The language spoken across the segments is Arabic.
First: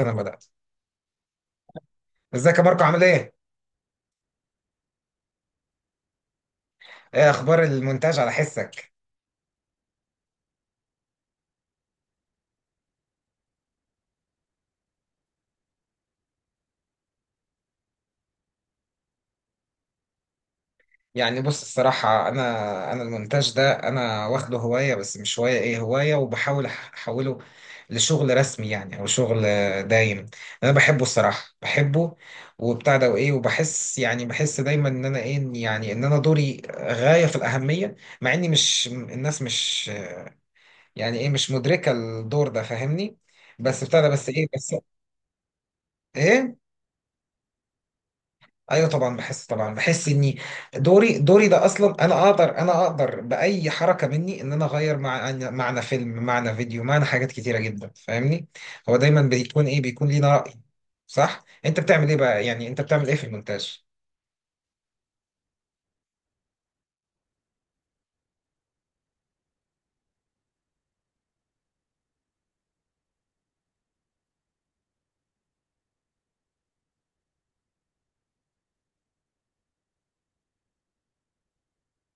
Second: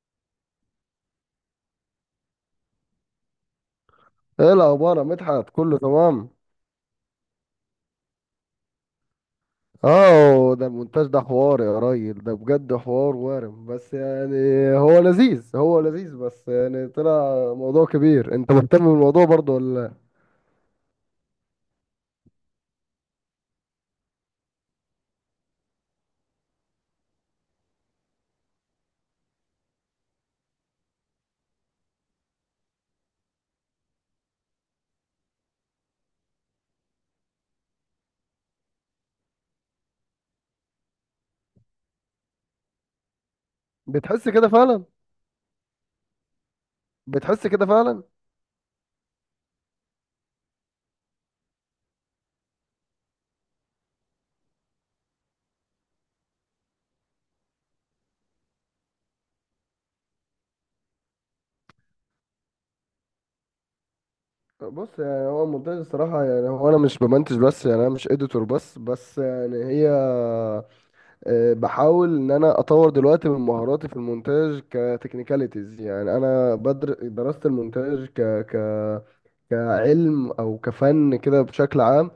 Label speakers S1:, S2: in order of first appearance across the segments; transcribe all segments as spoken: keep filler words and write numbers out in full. S1: انا بدات. ازيك يا ماركو، عامل ايه؟
S2: ايه الاخبار يا مدحت، كله تمام؟
S1: ايه اخبار المونتاج على حسك؟
S2: اه، ده المونتاج ده حوار يا راجل، ده بجد حوار وارم، بس يعني هو لذيذ، هو لذيذ. بس يعني طلع موضوع كبير. انت مهتم بالموضوع برضه ولا لأ؟
S1: يعني بص الصراحه، انا انا المونتاج ده انا واخده هوايه، بس مش هوايه، ايه هوايه، وبحاول أح- احوله لشغل رسمي، يعني او شغل دايم. انا بحبه الصراحه بحبه. وبتاع ده وايه، وبحس يعني بحس دايما ان انا ايه، يعني ان انا دوري غايه في الاهميه، مع اني مش، الناس مش، يعني ايه، مش مدركه الدور ده فاهمني، بس بتاع ده بس
S2: بتحس
S1: ايه
S2: كده
S1: بس
S2: فعلا؟
S1: ايه.
S2: بتحس كده فعلا؟
S1: ايوه طبعا بحس، طبعا بحس اني دوري، دوري ده اصلا انا اقدر، انا اقدر باي حركه مني ان انا اغير مع معنى فيلم، معنى فيديو، معنى حاجات كتيره جدا فاهمني. هو دايما بيكون ايه، بيكون لينا راي صح. انت بتعمل ايه بقى، يعني انت بتعمل ايه في المونتاج؟
S2: بص، يعني هو المونتاج الصراحة، يعني هو أنا مش بمنتج بس، يعني أنا مش إديتور بس بس يعني هي. آه، بحاول إن أنا أطور دلوقتي من مهاراتي في المونتاج كتكنيكاليتيز. يعني أنا بدر درست المونتاج ك ك كعلم او كفن كده بشكل عام.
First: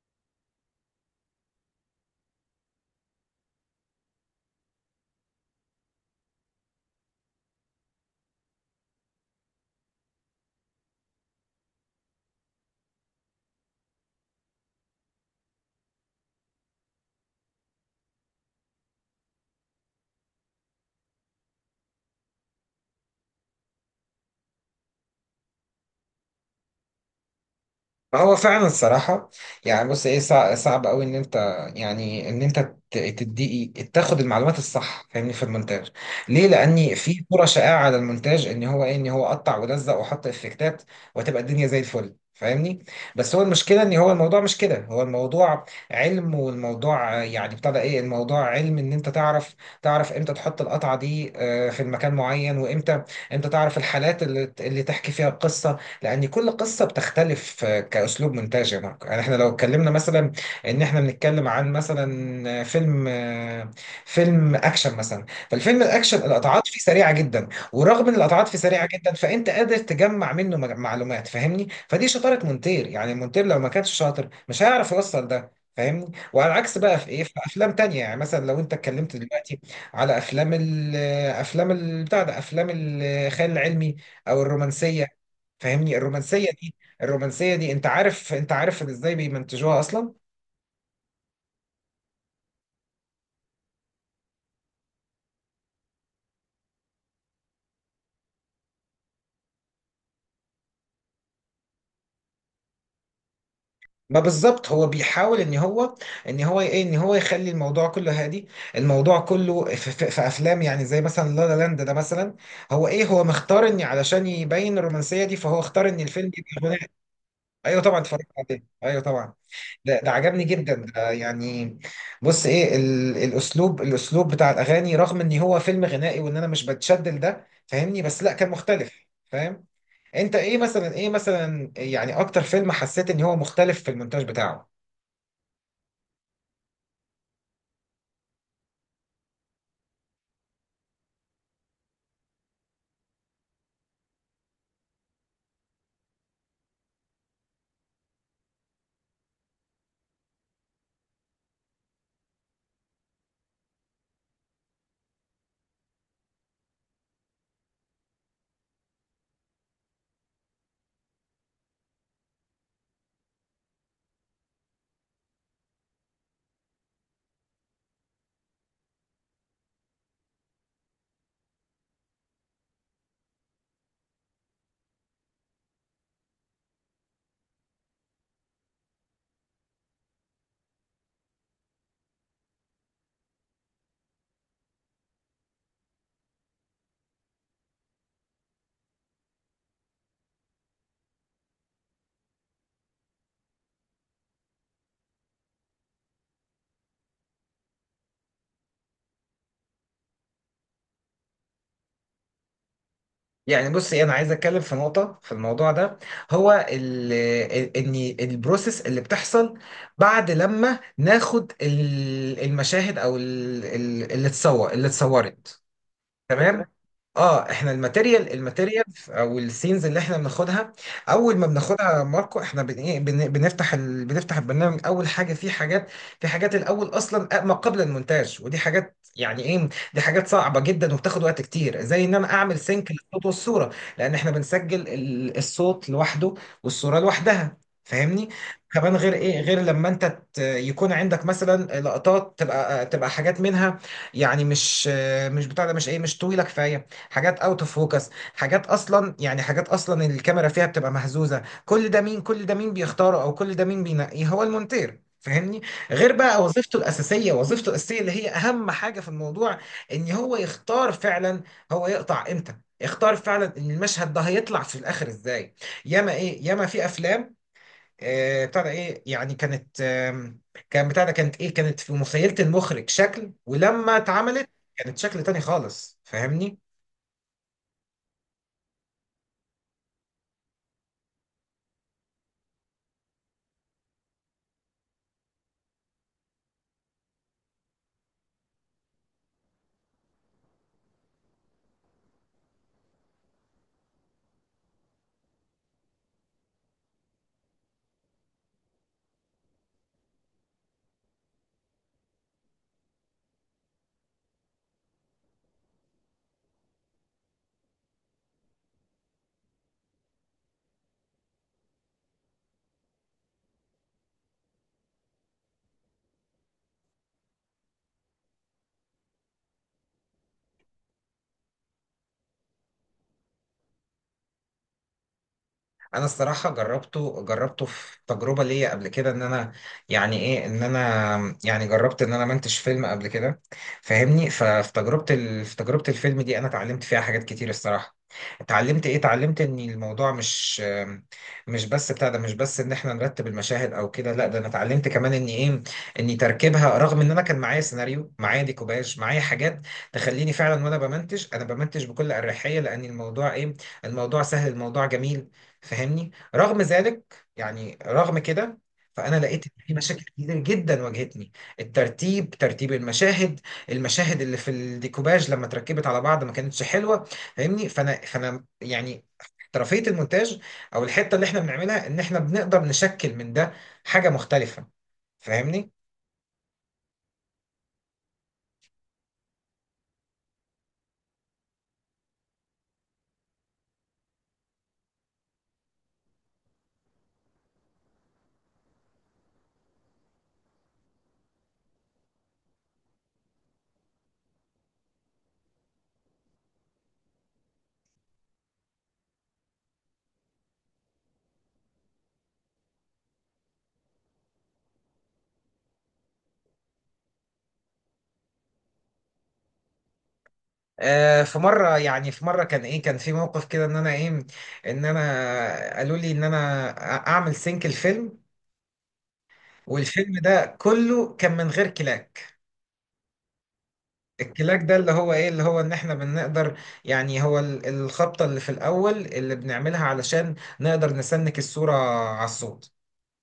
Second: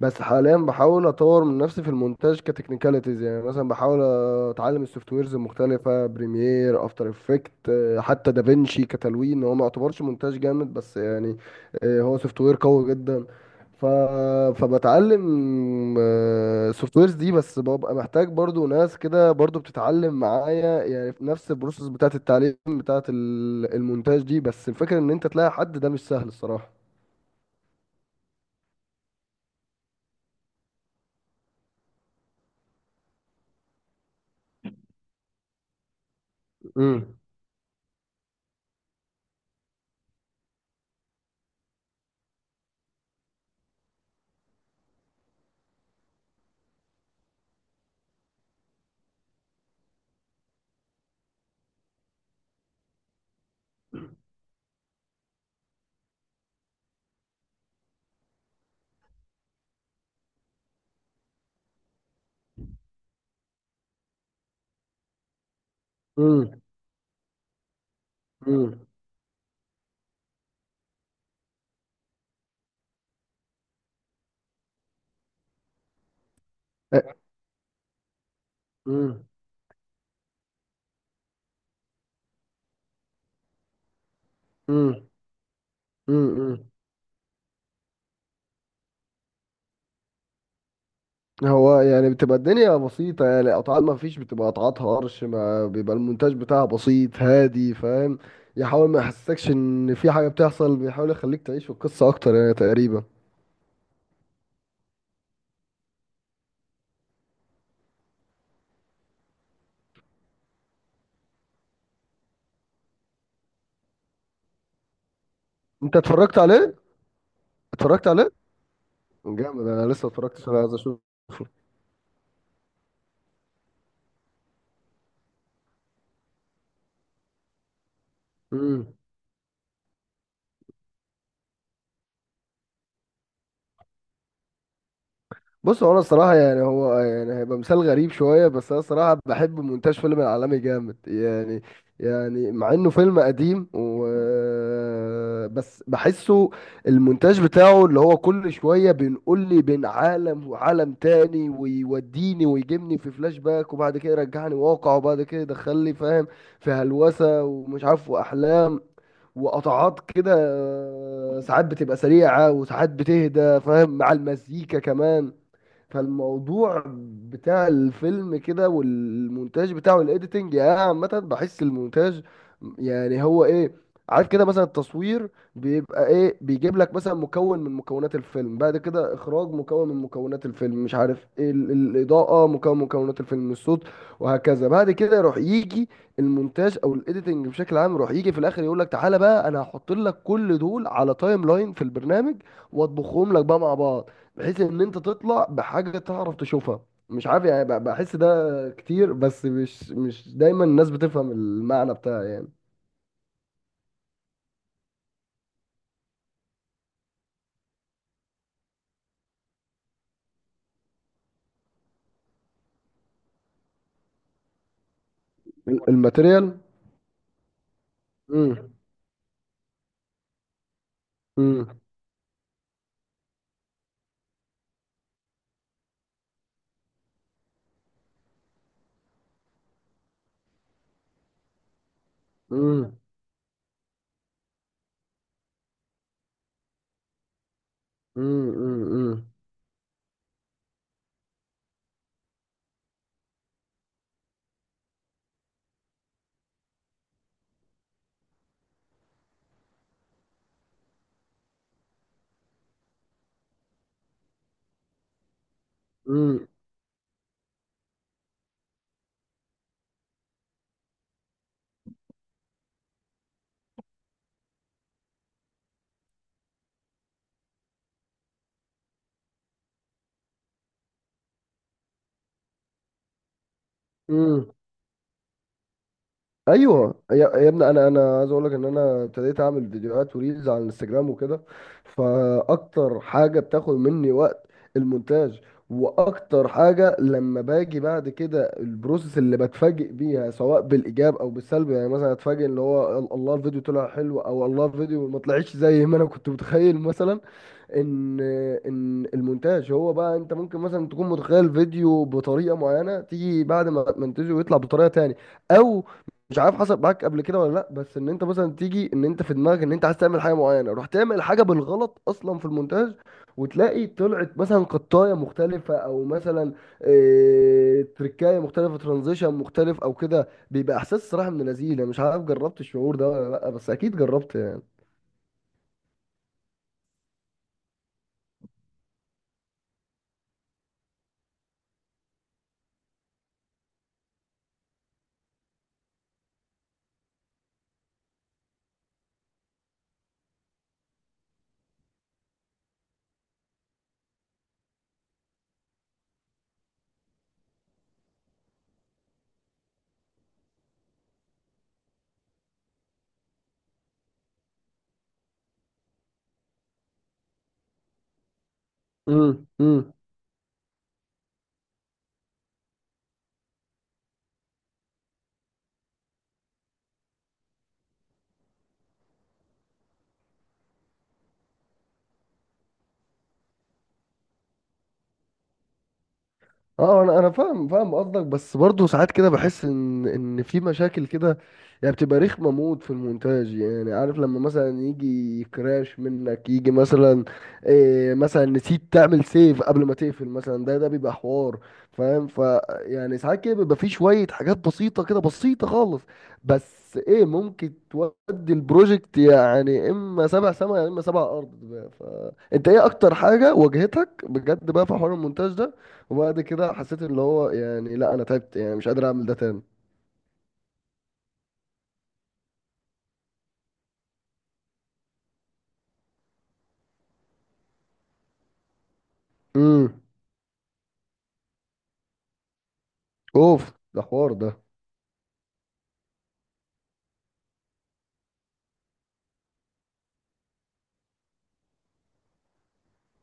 S2: بس حاليا بحاول اطور من نفسي في المونتاج كتكنيكاليتيز، يعني مثلا بحاول اتعلم السوفت ويرز المختلفه، بريمير، افتر افكت، حتى دافينشي كتلوين. هو ما يعتبرش مونتاج جامد بس يعني، آه، هو سوفت وير قوي جدا. ف... فبتعلم السوفت ويرز دي. بس ببقى محتاج برضو ناس كده برضو بتتعلم معايا، يعني في نفس البروسيس بتاعت التعليم بتاعت ال- المونتاج دي. بس الفكرة ان انت تلاقي حد، ده مش سهل الصراحة.
S1: هو فعلا الصراحة. يعني بص ايه، صع- صعب قوي ان انت، يعني ان انت ت- تدي، تاخد المعلومات الصح فاهمني في المونتاج. ليه؟ لاني
S2: امم.
S1: في صورة شائعة على المونتاج، ان هو ايه، ان هو قطع ولزق وحط افكتات، وتبقى الدنيا زي الفل فاهمني. بس هو المشكلة ان هو الموضوع مش كده، هو الموضوع علم، والموضوع آه، يعني بتاع ده ايه، الموضوع علم ان انت تعرف، تعرف امتى تحط القطعة دي، آه، في المكان معين، وامتى، امتى تعرف الحالات اللي اللي تحكي فيها القصة. لان كل قصه بتختلف آه، كاسلوب مونتاج يا ماركو، يعني احنا لو اتكلمنا مثلا ان احنا بنتكلم عن مثلا آه، فيلم، آه، فيلم اكشن مثلا، فالفيلم الاكشن
S2: امم.
S1: القطعات فيه سريعه جدا. ورغم ان القطعات فيه
S2: امم.
S1: سريعه جدا، فانت قادر تجمع منه مج- معلومات فاهمني، فدي شطاره مونتير، يعني مونتير لو ما كانش شاطر مش هيعرف يوصل ده. فاهمني، وعلى العكس بقى في ايه، في افلام تانية، يعني مثلا لو انت اتكلمت
S2: امم.
S1: دلوقتي على افلام ال، افلام ال- بتاع ده افلام الخيال العلمي، او
S2: امم.
S1: الرومانسيه فاهمني. الرومانسيه
S2: امم.
S1: دي، الرومانسيه دي انت عارف، انت عارف ازاي بيمنتجوها اصلا.
S2: هو يعني بتبقى الدنيا بسيطة، يعني قطعات ما فيش، بتبقى قطعات هرش، ما بيبقى المونتاج بتاعها بسيط هادي، فاهم. يحاول ما يحسسكش ان في حاجة بتحصل، بيحاول يخليك تعيش في القصة اكتر يعني تقريبا.
S1: ما بالظبط، هو بيحاول ان هو، ان هو ايه، ان هو يخلي الموضوع كله هادي. الموضوع كله في, في, في افلام، يعني زي مثلا لا لا لاند ده مثلا. هو ايه، هو مختار ان علشان يبين الرومانسيه دي، فهو اختار
S2: انت
S1: ان الفيلم
S2: اتفرجت
S1: يبقى
S2: عليه؟
S1: غنائي. ايوه طبعا
S2: اتفرجت
S1: اتفرجت
S2: عليه؟
S1: عليه، ايوه طبعا.
S2: جامد، انا
S1: ده,
S2: لسه
S1: ده عجبني
S2: اتفرجتش، انا
S1: جدا
S2: عايز اشوفه.
S1: ده يعني. بص ايه، ال الاسلوب الاسلوب بتاع الاغاني، رغم ان هو فيلم غنائي وان انا مش بتشدل ده فاهمني، بس لا كان مختلف فاهم. انت ايه مثلا، ايه مثلا، يعني اكتر فيلم حسيت ان هو مختلف في المونتاج بتاعه؟
S2: بص، هو انا الصراحه يعني هو يعني هيبقى مثال غريب شويه، بس انا الصراحه بحب مونتاج فيلم العالمي جامد يعني. يعني مع انه فيلم قديم و... بس بحسه المونتاج بتاعه، اللي هو كل شويه بينقل لي بين عالم وعالم تاني، ويوديني ويجيبني في فلاش باك، وبعد كده يرجعني واقع، وبعد كده يدخلني، فاهم، في هلوسه ومش عارف واحلام، وقطعات كده، آه، ساعات بتبقى سريعه وساعات بتهدى، فاهم، مع المزيكا كمان. فالموضوع بتاع الفيلم كده والمونتاج بتاعه الايديتنج. يعني أنا عامة بحس المونتاج، يعني هو ايه، عارف كده مثلا التصوير بيبقى ايه، بيجيب لك مثلا مكون من مكونات الفيلم، بعد كده اخراج مكون من مكونات الفيلم، مش عارف ايه ال- الاضاءة مكون من مكونات الفيلم، الصوت، وهكذا. بعد كده يروح يجي المونتاج او الايديتنج بشكل عام، يروح يجي في الاخر يقول لك، تعالى بقى انا هحط لك كل دول على تايم لاين في البرنامج، واطبخهم لك بقى مع بعض، بحيث ان انت تطلع بحاجه تعرف تشوفها، مش عارف يعني، ب- بحس ده كتير، بس مش مش دايما الناس بتفهم المعنى بتاعه يعني.
S1: يعني بص ايه، انا عايز اتكلم في نقطة في الموضوع ده. هو ال، ال- ان البروسيس اللي بتحصل بعد لما ناخد ال- المشاهد، او ال- ال- اللي اتصور اللي اتصورت،
S2: ال- الماتيريال.
S1: تمام. اه، احنا الماتيريال،
S2: امم.
S1: الماتيريال او السينز اللي احنا بناخدها. اول ما
S2: امم.
S1: بناخدها يا ماركو، احنا بن إيه، بن- بنفتح ال... بنفتح البرنامج، اول حاجه في حاجات. في حاجات الاول اصلا ما قبل المونتاج، ودي حاجات يعني ايه، دي حاجات صعبه جدا، وبتاخد وقت كتير، زي ان انا اعمل سينك
S2: امم.
S1: للصوت والصوره. لان احنا بنسجل ال- الصوت لوحده، والصوره لوحدها فاهمني. كمان غير
S2: امم.
S1: ايه، غير لما انت ت- يكون عندك مثلا لقطات، تبقى تبقى حاجات منها. يعني مش، مش بتاع ده، مش ايه، مش طويله كفايه، حاجات اوت اوف فوكس، حاجات اصلا يعني، حاجات اصلا الكاميرا فيها بتبقى مهزوزه. كل ده مين كل ده مين بيختاره، او كل ده مين بينقيه؟ هو المونتير فاهمني. غير بقى وظيفته الاساسيه، وظيفته الاساسيه اللي هي اهم حاجه في الموضوع. ان هو يختار فعلا، هو يقطع امتى، يختار فعلا ان المشهد ده هيطلع في الاخر ازاي. ياما ايه، ياما في افلام آه، بتاع ده ايه يعني، كانت، آم، كان بتاع ده كانت ايه، كانت في مخيلة المخرج شكل، ولما اتعملت
S2: امم.
S1: كانت شكل تاني خالص فاهمني.
S2: ايوه يا يا ابني، انا انا عايز اقول لك ان انا ابتديت اعمل فيديوهات وريلز على الانستجرام وكده، فاكتر حاجه بتاخد مني وقت المونتاج. واكتر حاجه لما باجي بعد كده البروسيس اللي بتفاجئ بيها، سواء بالايجاب او بالسلب. يعني مثلا اتفاجئ ان هو ال- الله الفيديو طلع حلو، او الله الفيديو ما طلعش زي ما انا كنت متخيل مثلا. ان ان المونتاج هو بقى، انت ممكن مثلا تكون متخيل فيديو بطريقه معينه، تيجي بعد ما منتجه ويطلع بطريقه تاني. او مش عارف حصل معاك قبل كده ولا لا، بس ان انت مثلا تيجي ان انت في دماغك ان انت عايز تعمل حاجه معينه، رحت تعمل حاجه بالغلط اصلا في المونتاج، وتلاقي طلعت مثلا قطايه مختلفه، او مثلا إيه، تركايه مختلفه، ترانزيشن مختلف او كده. بيبقى احساس صراحه من لذيذ، مش عارف جربت الشعور ده ولا لا، بس اكيد جربت يعني.
S1: انا الصراحه جربته، جربته في تجربه ليا قبل كده، ان انا يعني ايه، ان انا يعني جربت ان انا منتج فيلم قبل كده فاهمني. ففي تجربه ال... في تجربه الفيلم دي انا اتعلمت فيها حاجات كتير الصراحه. اتعلمت ايه، اتعلمت ان الموضوع مش، مش بس بتاع ده، مش بس ان احنا نرتب المشاهد او كده، لا ده انا اتعلمت كمان ان ايه، ان تركيبها، رغم ان انا كان معايا سيناريو، معايا ديكوباج، معايا حاجات تخليني فعلا وانا بمنتج، انا بمنتج بكل اريحيه، لان الموضوع ايه، الموضوع سهل، الموضوع جميل فاهمني. رغم ذلك يعني، رغم كده، فانا لقيت ان في
S2: امم.
S1: مشاكل كتير جدا واجهتني. الترتيب، ترتيب المشاهد، المشاهد اللي في الديكوباج لما اتركبت على بعض ما كانتش حلوه فاهمني. فانا فانا يعني احترافيه المونتاج، او الحته اللي احنا بنعملها ان احنا بنقدر نشكل من ده حاجه مختلفه فاهمني.
S2: اه، انا انا فاهم فاهم قصدك. بس برضه ساعات كده بحس ان ان في مشاكل كده، يعني بتبقى رخمه موت في المونتاج، يعني عارف لما مثلا يجي كراش منك، يجي مثلا إيه، مثلا نسيت تعمل سيف قبل ما تقفل مثلا، ده ده بيبقى حوار، فاهم. ف يعني ساعات كده بيبقى في شويه حاجات بسيطه كده، بسيطه خالص، بس ايه، ممكن تودي البروجكت. يعني اما سبع سما يا اما سبع ارض بقى. ف انت ايه اكتر حاجه واجهتك بجد بقى في حوار المونتاج ده؟ وبعد كده حسيت اللي هو يعني، لا انا تعبت، يعني مش قادر اعمل ده تاني.
S1: آه في مره، يعني في مره كان ايه، كان في موقف كده ان انا ايه، ان انا قالوا لي ان انا اعمل سينك الفيلم.
S2: امم.
S1: والفيلم ده كله كان من غير كلاك.
S2: اوف. ده حوار ده.
S1: الكلاك ده اللي هو ايه، اللي هو ان احنا بنقدر، يعني هو ال- الخبطة اللي في الاول اللي بنعملها علشان نقدر نسنك الصورة على الصوت.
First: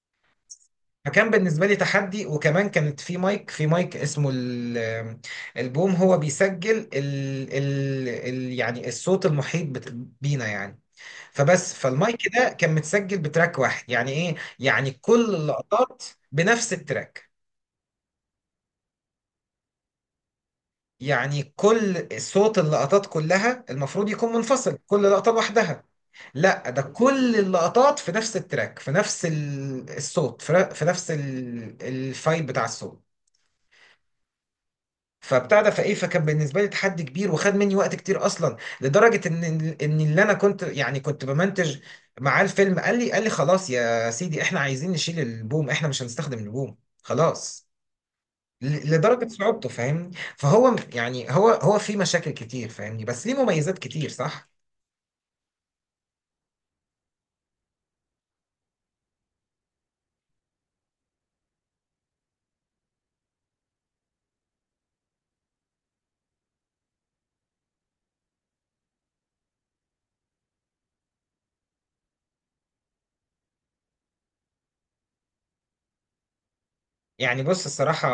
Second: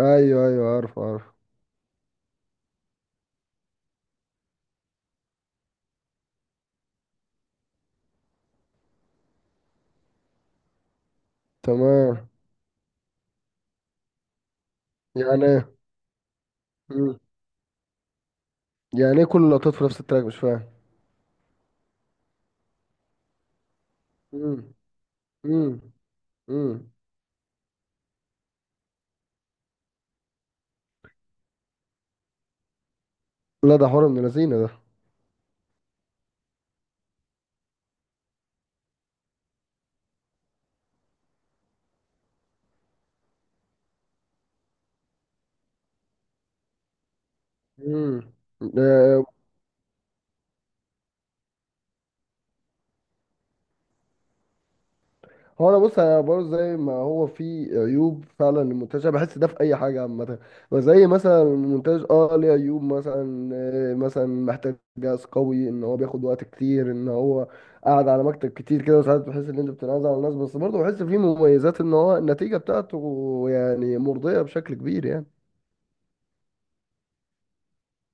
S2: ايوه، ايوه، عارف عارف.
S1: فكان بالنسبة لي تحدي، وكمان كانت في مايك، في مايك اسمه ال- البوم، هو بيسجل ال ال ال يعني الصوت المحيط بت- بينا يعني. فبس، فالمايك
S2: تمام.
S1: ده كان متسجل بتراك واحد، يعني ايه، يعني كل
S2: يعني ايه؟
S1: اللقطات بنفس
S2: مم.
S1: التراك.
S2: يعني ايه كل اللقطات في نفس التراك؟ مش فاهم.
S1: يعني كل صوت اللقطات كلها المفروض يكون
S2: امم.
S1: منفصل، كل لقطة
S2: امم.
S1: لوحدها. لا، ده
S2: امم.
S1: كل اللقطات في نفس التراك، في نفس ال- الصوت، في في نفس ال- الفايل بتاع الصوت.
S2: لا، ده حوار من اللذينه ده.
S1: فبتاع ده، فايه، فكان بالنسبه لي تحدي كبير، وخد مني وقت كتير، اصلا لدرجه ان، ان اللي انا كنت يعني كنت بمنتج معاه الفيلم، قال لي قال لي خلاص يا سيدي، احنا عايزين نشيل البوم، احنا مش هنستخدم البوم خلاص،
S2: امم.
S1: ل- لدرجة صعوبته فاهمني. فهو م- يعني هو، هو في مشاكل كتير فاهمني، بس ليه مميزات كتير صح.
S2: هو انا بص، انا برضه زي ما هو في عيوب فعلا للمونتاج، انا بحس ده في اي حاجه عامه. وزي مثلا المونتاج، اه ليه عيوب مثلا، آه، مثلا محتاج جهاز قوي، ان هو بياخد وقت كتير، ان هو قاعد على مكتب كتير كده، وساعات بتحس ان انت بتنازل على الناس. بس برضه بحس فيه مميزات، ان هو النتيجه بتاعته يعني مرضيه بشكل كبير يعني.
S1: يعني بص الصراحة،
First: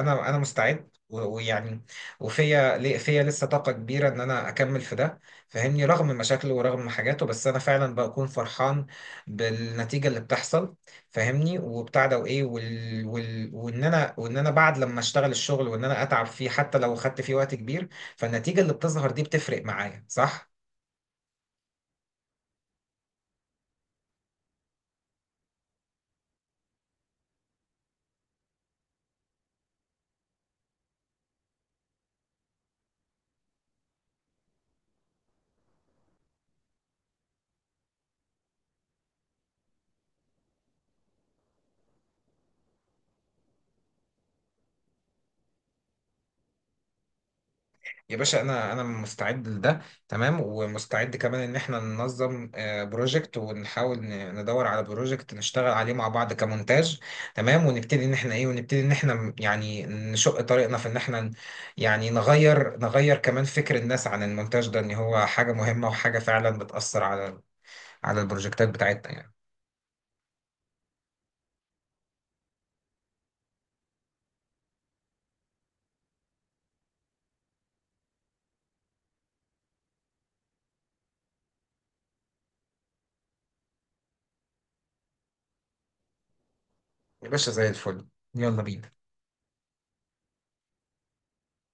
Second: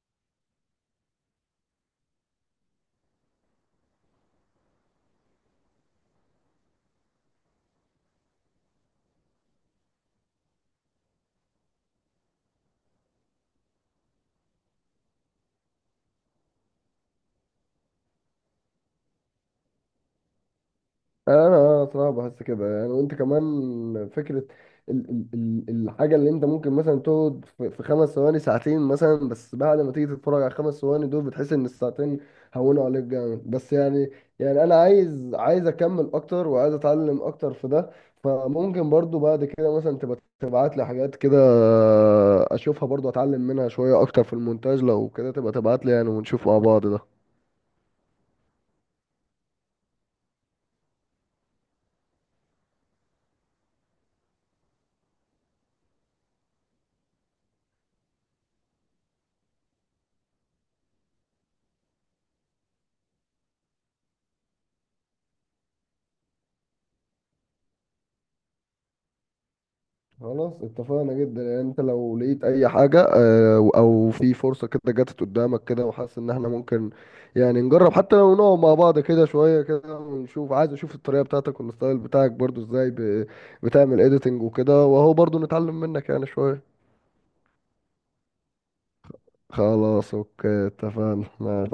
S1: أنا أنا مستعد، و- ويعني، وفيا لي- فيا لسه طاقة كبيرة إن أنا أكمل في ده فاهمني. رغم مشاكله ورغم حاجاته، بس أنا فعلا بكون فرحان بالنتيجة اللي بتحصل فاهمني. وبتاع ده وإيه وال... وال... وإن أنا وإن أنا بعد لما أشتغل الشغل، وإن أنا أتعب فيه حتى لو خدت فيه وقت كبير، فالنتيجة اللي بتظهر دي بتفرق معايا صح.
S2: انا صراحه بحس كده يعني. وانت كمان فكره ال ال ال الحاجه، اللي انت ممكن مثلا تقعد في في خمس ثواني، ساعتين مثلا، بس بعد ما تيجي تتفرج على الخمس ثواني دول، بتحس ان الساعتين هونوا عليك جامد. بس يعني، يعني انا عايز عايز اكمل اكتر، وعايز اتعلم اكتر في ده. فممكن برضو بعد كده مثلا تبقى تبعت لي حاجات كده، اشوفها برضو اتعلم منها شويه اكتر في المونتاج. لو كده تبقى تبعت لي يعني، ونشوف مع بعض ده.
S1: يا باشا، انا انا مستعد لده تمام، ومستعد كمان ان احنا ننظم، آه، بروجكت، ونحاول ن- ندور على بروجكت نشتغل عليه مع بعض كمونتاج تمام. ونبتدي ان احنا ايه، ونبتدي ان احنا م- يعني نشق طريقنا في ان احنا ن- يعني نغير، نغير كمان فكر الناس عن المونتاج ده، ان هو حاجة مهمة، وحاجة فعلا بتأثر على، على البروجكتات بتاعتنا يعني.
S2: خلاص اتفقنا جدا يعني. انت لو لقيت اي حاجة، آه، او في فرصة كده جاتت قدامك كده، وحاسس ان احنا ممكن يعني نجرب، حتى لو نقعد مع بعض كده شوية كده ونشوف. عايز اشوف الطريقة بتاعتك والستايل بتاعك برضو، ازاي ب- بتعمل اديتنج وكده، واهو برضو نتعلم منك يعني شوية.
S1: يا باشا زي الفل، يلا بينا.
S2: خلاص، اوكي، اتفقنا.